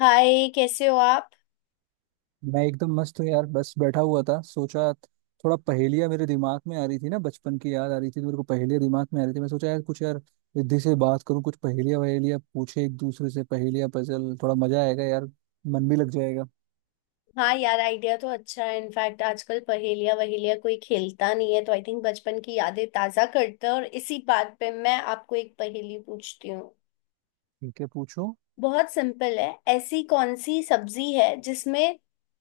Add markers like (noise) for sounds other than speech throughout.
हाय, कैसे हो आप। मैं एकदम मस्त हूँ यार। बस बैठा हुआ था, सोचा थोड़ा पहेलियाँ मेरे दिमाग में आ रही थी ना, बचपन की याद आ रही थी, तो मेरे को पहेलियाँ दिमाग में आ रही थी। मैं सोचा यार कुछ यार रिद्धि से बात करूँ, कुछ पहेलियाँ वहेलियाँ पूछे एक दूसरे से, पहेलियाँ, पजल, थोड़ा मजा आएगा यार, मन भी लग जाएगा। हाँ यार, आइडिया तो अच्छा है। इनफैक्ट आजकल पहेलिया वहेलिया कोई खेलता नहीं है, तो आई थिंक बचपन की यादें ताजा करते हैं। और इसी बात पे मैं आपको एक पहेली पूछती हूँ। ठीक है, पूछो। बहुत सिंपल है। ऐसी कौन सी सब्जी है जिसमें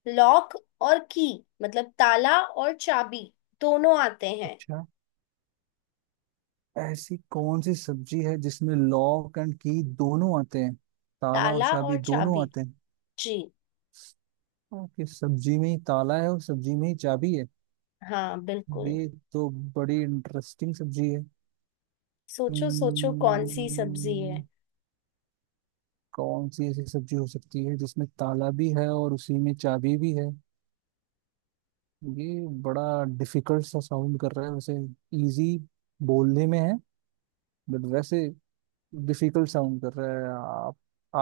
लॉक और की, मतलब ताला और चाबी, दोनों आते हैं। अच्छा, ऐसी कौन सी सब्जी है जिसमें लॉक एंड की दोनों आते हैं, ताला और ताला चाबी और दोनों चाबी। आते हैं? जी। ओके, सब्जी में ही ताला है और सब्जी में ही चाबी है? हाँ, बिल्कुल। ये तो बड़ी इंटरेस्टिंग सब्जी है। सोचो सोचो कौन सी सब्जी हम्म, है। कौन सी ऐसी सब्जी हो सकती है जिसमें ताला भी है और उसी में चाबी भी है? ये बड़ा डिफिकल्ट सा साउंड कर रहा है वैसे। इजी बोलने में है, बट वैसे डिफिकल्ट साउंड कर रहा है। आप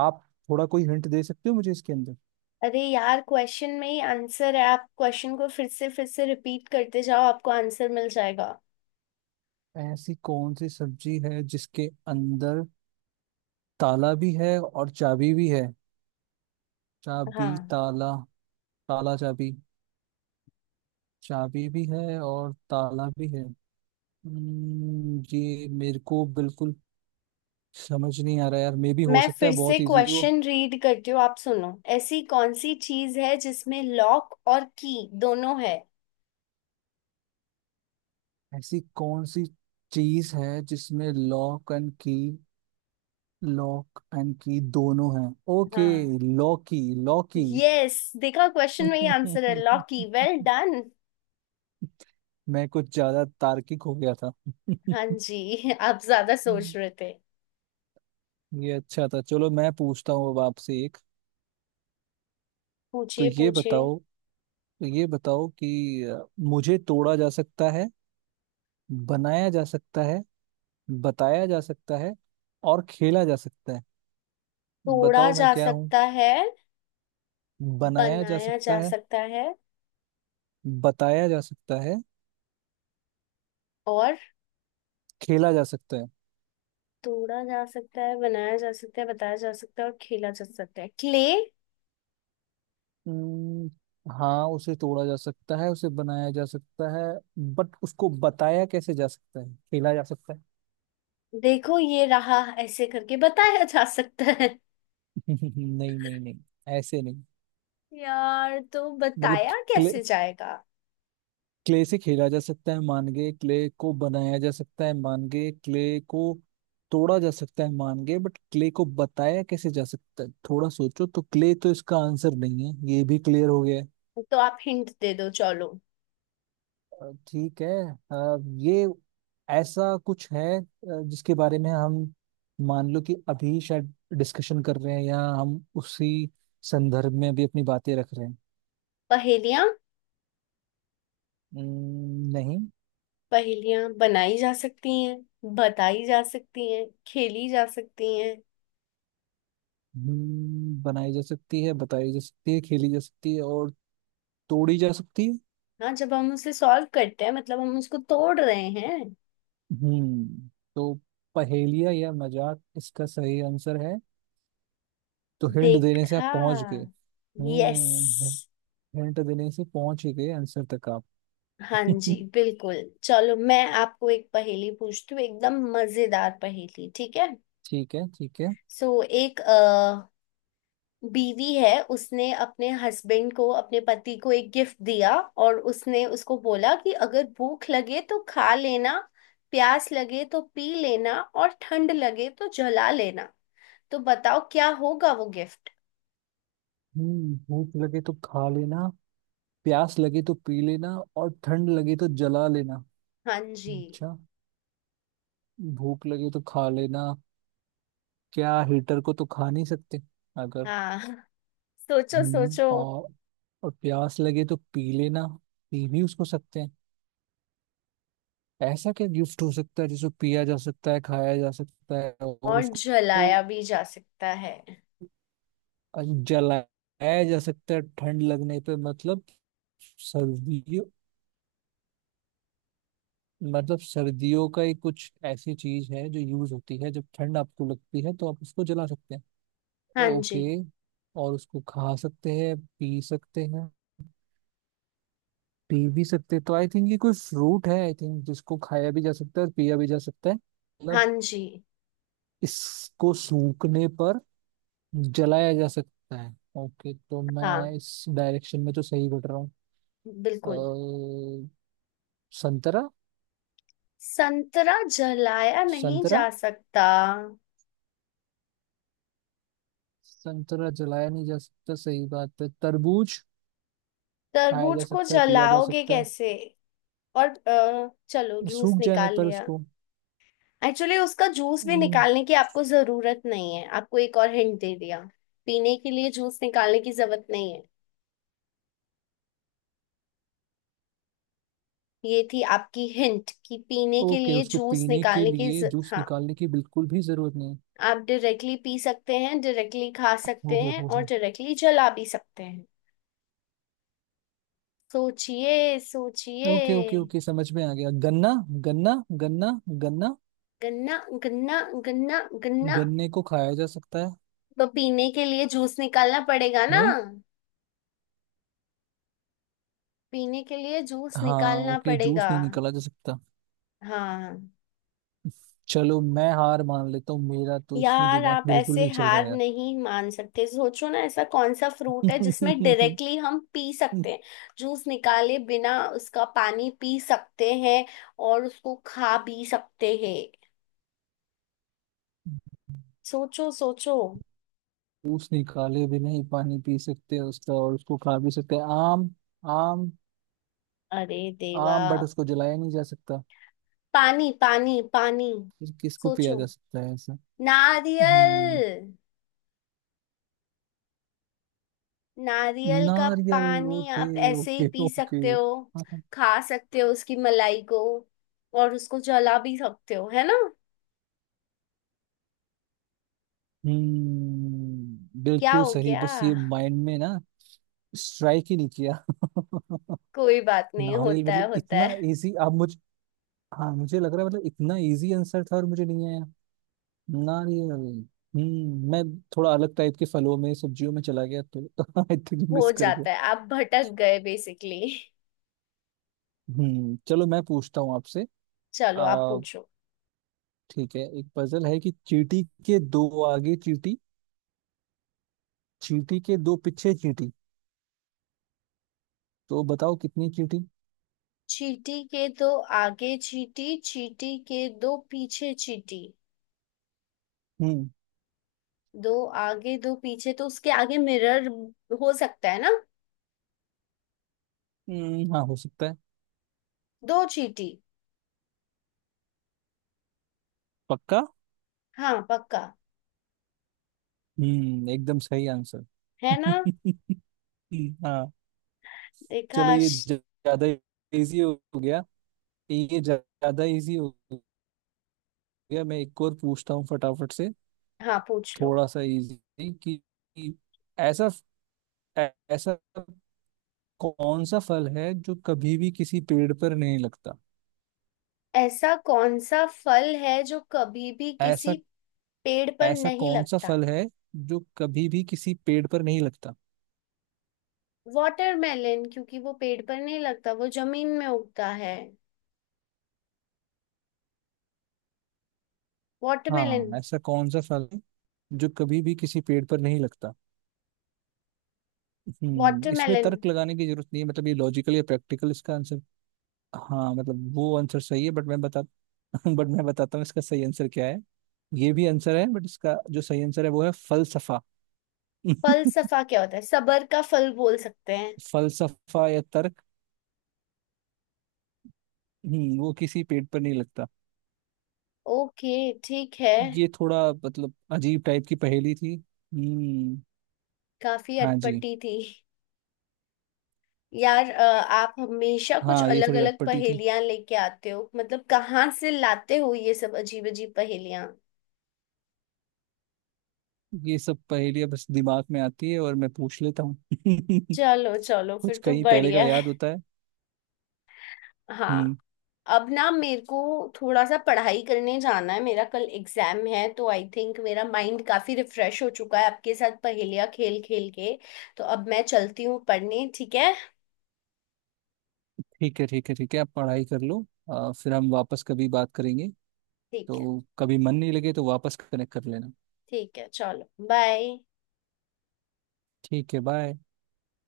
आप थोड़ा कोई हिंट दे सकते हो मुझे इसके अंदर? अरे यार, क्वेश्चन में ही आंसर है। आप क्वेश्चन को फिर से रिपीट करते जाओ, आपको आंसर मिल जाएगा। ऐसी कौन सी सब्जी है जिसके अंदर ताला भी है और चाबी भी है? चाबी हाँ। ताला, ताला चाबी, चाबी भी है और ताला भी है। ये मेरे को बिल्कुल समझ नहीं आ रहा यार। मे भी हो मैं सकता फिर है से बहुत इजी हो। क्वेश्चन रीड करती हूँ, आप सुनो। ऐसी कौन सी चीज है जिसमें लॉक और की दोनों है। ऐसी कौन सी चीज है जिसमें लॉक एंड की दोनों हैं? ओके, हाँ। लॉकी, लॉकी। यस, देखा, क्वेश्चन में ही आंसर है, लॉक की। Well (laughs) done. मैं कुछ ज्यादा तार्किक हो गया था। हाँ (laughs) जी, (laughs) आप ज्यादा सोच रहे थे। ये अच्छा था। चलो मैं पूछता हूँ अब आपसे एक। तो पूछिए ये पूछिए। बताओ, मुझे तोड़ा जा सकता है, बनाया जा सकता है, बताया जा सकता है और खेला जा सकता है। तोड़ा बताओ मैं जा क्या हूँ? सकता है, बनाया जा बनाया सकता जा है, सकता है, बताया जा सकता है, और खेला जा सकता है। तोड़ा जा सकता है, बनाया जा सकता है, बताया जा सकता है, और खेला जा सकता है। क्ले। हम्म, हाँ, उसे तोड़ा जा सकता है, उसे बनाया जा सकता है, बट उसको बताया कैसे जा सकता है, खेला जा सकता है? देखो, ये रहा, ऐसे करके बताया जा सकता है। (laughs) नहीं नहीं नहीं, ऐसे नहीं। यार, तो मतलब बताया कैसे जाएगा। क्ले से खेला जा सकता है, मान गए, क्ले को बनाया जा सकता है, मान गए, क्ले को तोड़ा जा सकता है, मान गए, बट क्ले को बताया कैसे जा सकता है? थोड़ा सोचो, तो क्ले तो इसका आंसर नहीं है ये भी क्लियर हो गया है। तो आप हिंट दे दो, चलो। ठीक है। अ, ये ऐसा कुछ है, जिसके बारे में हम मान लो कि अभी शायद डिस्कशन कर रहे हैं, या हम उसी संदर्भ में अभी अपनी बातें रख रहे हैं। पहेलियां। नहीं। पहेलियां बनाई जा सकती हैं, बताई जा सकती हैं, खेली जा सकती हैं। बनाई जा सकती है, बताई जा सकती है, खेली जा सकती है और तोड़ी जा सकती है। हाँ, जब हम उसे सॉल्व करते हैं, मतलब हम उसको तोड़ रहे हैं। हम्म। तो पहेलिया या मजाक इसका सही आंसर है। तो हिंट देने से आप देखा। पहुंच गए। यस। हम्म, हिंट देने से पहुंच ही गए आंसर तक आप। हाँ जी, (laughs) बिल्कुल। चलो, मैं आपको एक पहेली पूछती हूँ, एकदम मजेदार पहेली, ठीक है। ठीक है, ठीक है। सो, एक बीवी है, उसने अपने हस्बैंड को, अपने पति को, एक गिफ्ट दिया। और उसने उसको बोला कि अगर भूख लगे तो खा लेना, प्यास लगे तो पी लेना, और ठंड लगे तो जला लेना। तो बताओ क्या होगा वो गिफ्ट। हम्म, भूख लगे तो खा लेना, प्यास लगे तो पी लेना और ठंड लगे तो जला लेना। हाँ जी। अच्छा, भूख लगे तो खा लेना, क्या हीटर को तो खा नहीं सकते अगर। हाँ, सोचो हम्म, सोचो। और प्यास लगे तो पी लेना, पी भी उसको सकते हैं। ऐसा क्या गिफ्ट हो सकता है जिसको पिया जा सकता है, खाया जा सकता है और और उसको जलाया भी जा सकता है। जलाया जा सकता है? ठंड लगने पे मतलब सर्दियों, मतलब सर्दियों का ही कुछ ऐसी चीज है जो यूज होती है, जब ठंड आपको लगती है तो आप उसको जला सकते हैं। हाँ ओके, जी। और उसको खा सकते हैं, पी सकते हैं, पी भी सकते हैं। तो आई थिंक ये कोई फ्रूट है आई थिंक, जिसको खाया भी जा सकता है और पिया भी जा सकता है, हाँ मतलब जी। इसको सूखने पर जलाया जा सकता है। ओके, तो मैं हाँ, इस डायरेक्शन में तो सही बढ़ रहा हूँ। बिल्कुल। अ, संतरा। संतरा जलाया नहीं संतरा जा सकता। संतरा जलाया नहीं जा सकता, सही बात है। तरबूज खाया तरबूज जा को सकता है, पिया जा जलाओगे सकता है, कैसे। और चलो, जूस सूख जाने निकाल पर लिया। उसको। एक्चुअली उसका जूस भी हम्म, निकालने की आपको जरूरत नहीं है, आपको एक और हिंट दे दिया। पीने के लिए जूस निकालने की जरूरत नहीं है। ये थी आपकी हिंट कि पीने के ओके, लिए उसको जूस पीने के निकालने की लिए जूस हाँ। निकालने की बिल्कुल भी जरूरत नहीं। आप डायरेक्टली पी सकते हैं, डायरेक्टली खा हो सकते हैं, हो और हो डायरेक्टली जला भी सकते हैं। सोचिए सोचिए। ओके ओके ओके, समझ में आ गया। गन्ना गन्ना गन्ना। गन्ना, गन्ना, गन्ना, गन्ना। गन्ने को खाया जा सकता है। तो पीने के लिए जूस निकालना पड़ेगा ना। नहीं। पीने के लिए जूस हाँ निकालना ओके, जूस पड़ेगा। नहीं निकाला जा सकता। हाँ। चलो मैं हार मान लेता हूँ, मेरा तो इसमें यार दिमाग आप बिल्कुल ऐसे नहीं चल रहा हार यार। नहीं मान सकते, सोचो ना ऐसा कौन सा फ्रूट है जिसमें (laughs) डायरेक्टली हम पी सकते हैं। जूस निकाले बिना उसका पानी पी सकते हैं, और उसको खा भी सकते हैं। सोचो सोचो। जूस निकाले भी नहीं पानी पी सकते हैं उसका और उसको खा भी सकते हैं। आम। आम अरे देवा। आम बट उसको जलाया नहीं जा सकता। पानी, पानी, पानी। फिर किसको पिया सोचो। जा सकता है ऐसा? हम्म, नारियल। नारियल का नारियल? पानी ओके, आप ऐसे ही ओके पी ओके। सकते हो। खा सकते हो उसकी मलाई को, और उसको जला भी सकते हो, है ना। हम्म, क्या बिल्कुल हो सही, गया। बस ये माइंड में ना स्ट्राइक ही नहीं किया। (laughs) कोई बात नहीं, नारियल, होता है मतलब होता इतना है। इजी, आप मुझ हाँ, मुझे लग रहा है मतलब इतना इजी आंसर था और मुझे नहीं आया। नारियल। मैं थोड़ा अलग टाइप के फलों में, सब्जियों में चला गया तो (laughs) आई थिंक हो मिस कर गया। जाता है, आप भटक गए बेसिकली। हम्म, चलो मैं पूछता हूँ आपसे। चलो आ आप पूछो। ठीक है, एक पजल है कि चींटी के दो आगे चींटी, चींटी के दो पीछे चींटी, तो बताओ कितनी चींटी? चींटी के दो आगे चींटी, चींटी के दो पीछे चींटी। हम्म। दो आगे दो पीछे, तो उसके आगे मिरर हो सकता है ना। हाँ हो सकता है। दो चींटी। पक्का? हाँ पक्का। हम्म, एकदम सही आंसर। है ना। (laughs) हाँ। देखा। चलो, ये ज्यादा इजी हो गया, ये ज्यादा इजी हो मैं एक और पूछता हूँ फटाफट से, हाँ पूछ लो। थोड़ा सा इजी। कि ऐसा, ऐसा कौन सा फल है जो कभी भी किसी पेड़ पर नहीं लगता? ऐसा कौन सा फल है जो कभी भी ऐसा किसी पेड़ पर ऐसा नहीं कौन सा लगता। फल है जो कभी भी किसी पेड़ पर नहीं लगता? वाटरमेलन, क्योंकि वो पेड़ पर नहीं लगता, वो जमीन में उगता है। वाटरमेलन। हाँ, ऐसा कौन सा फल है जो कभी भी किसी पेड़ पर नहीं लगता? हम्म, इसमें वाटरमेलन तर्क लगाने की जरूरत नहीं है, मतलब ये लॉजिकल या प्रैक्टिकल इसका आंसर। हाँ मतलब वो आंसर सही है बट मैं बता (laughs) बट मैं बताता हूँ इसका सही आंसर क्या है। ये भी आंसर है बट इसका जो सही आंसर है वो है फलसफा। (laughs) फलसफा क्या होता है, सबर का फल बोल सकते हैं। फलसफा या तर्क। वो किसी पेड़ पर नहीं लगता। ओके। ठीक है। ये थोड़ा मतलब अजीब टाइप की पहेली थी। हम्म। काफी हाँ जी, अटपटी थी। यार आप हमेशा कुछ हाँ ये अलग थोड़ी अलग अटपटी थी। पहेलियां लेके आते हो, मतलब कहाँ से लाते हो ये सब अजीब अजीब पहेलियां। ये सब पहेलियां बस दिमाग में आती है और मैं पूछ लेता हूँ। चलो चलो, (laughs) कुछ फिर तो कहीं पहले का बढ़िया है। याद होता है। हम्म। हाँ। अब ना मेरे को थोड़ा सा पढ़ाई करने जाना है, मेरा कल एग्जाम है, तो आई थिंक मेरा माइंड काफी रिफ्रेश हो चुका है आपके साथ पहेलियां खेल खेल के। तो अब मैं चलती हूँ पढ़ने, ठीक है। ठीक है ठीक है ठीक है, आप पढ़ाई कर लो। फिर हम वापस कभी बात करेंगे। ठीक है तो कभी मन नहीं लगे तो वापस कनेक्ट कर लेना। ठीक है। चलो बाय। ठीक है, बाय।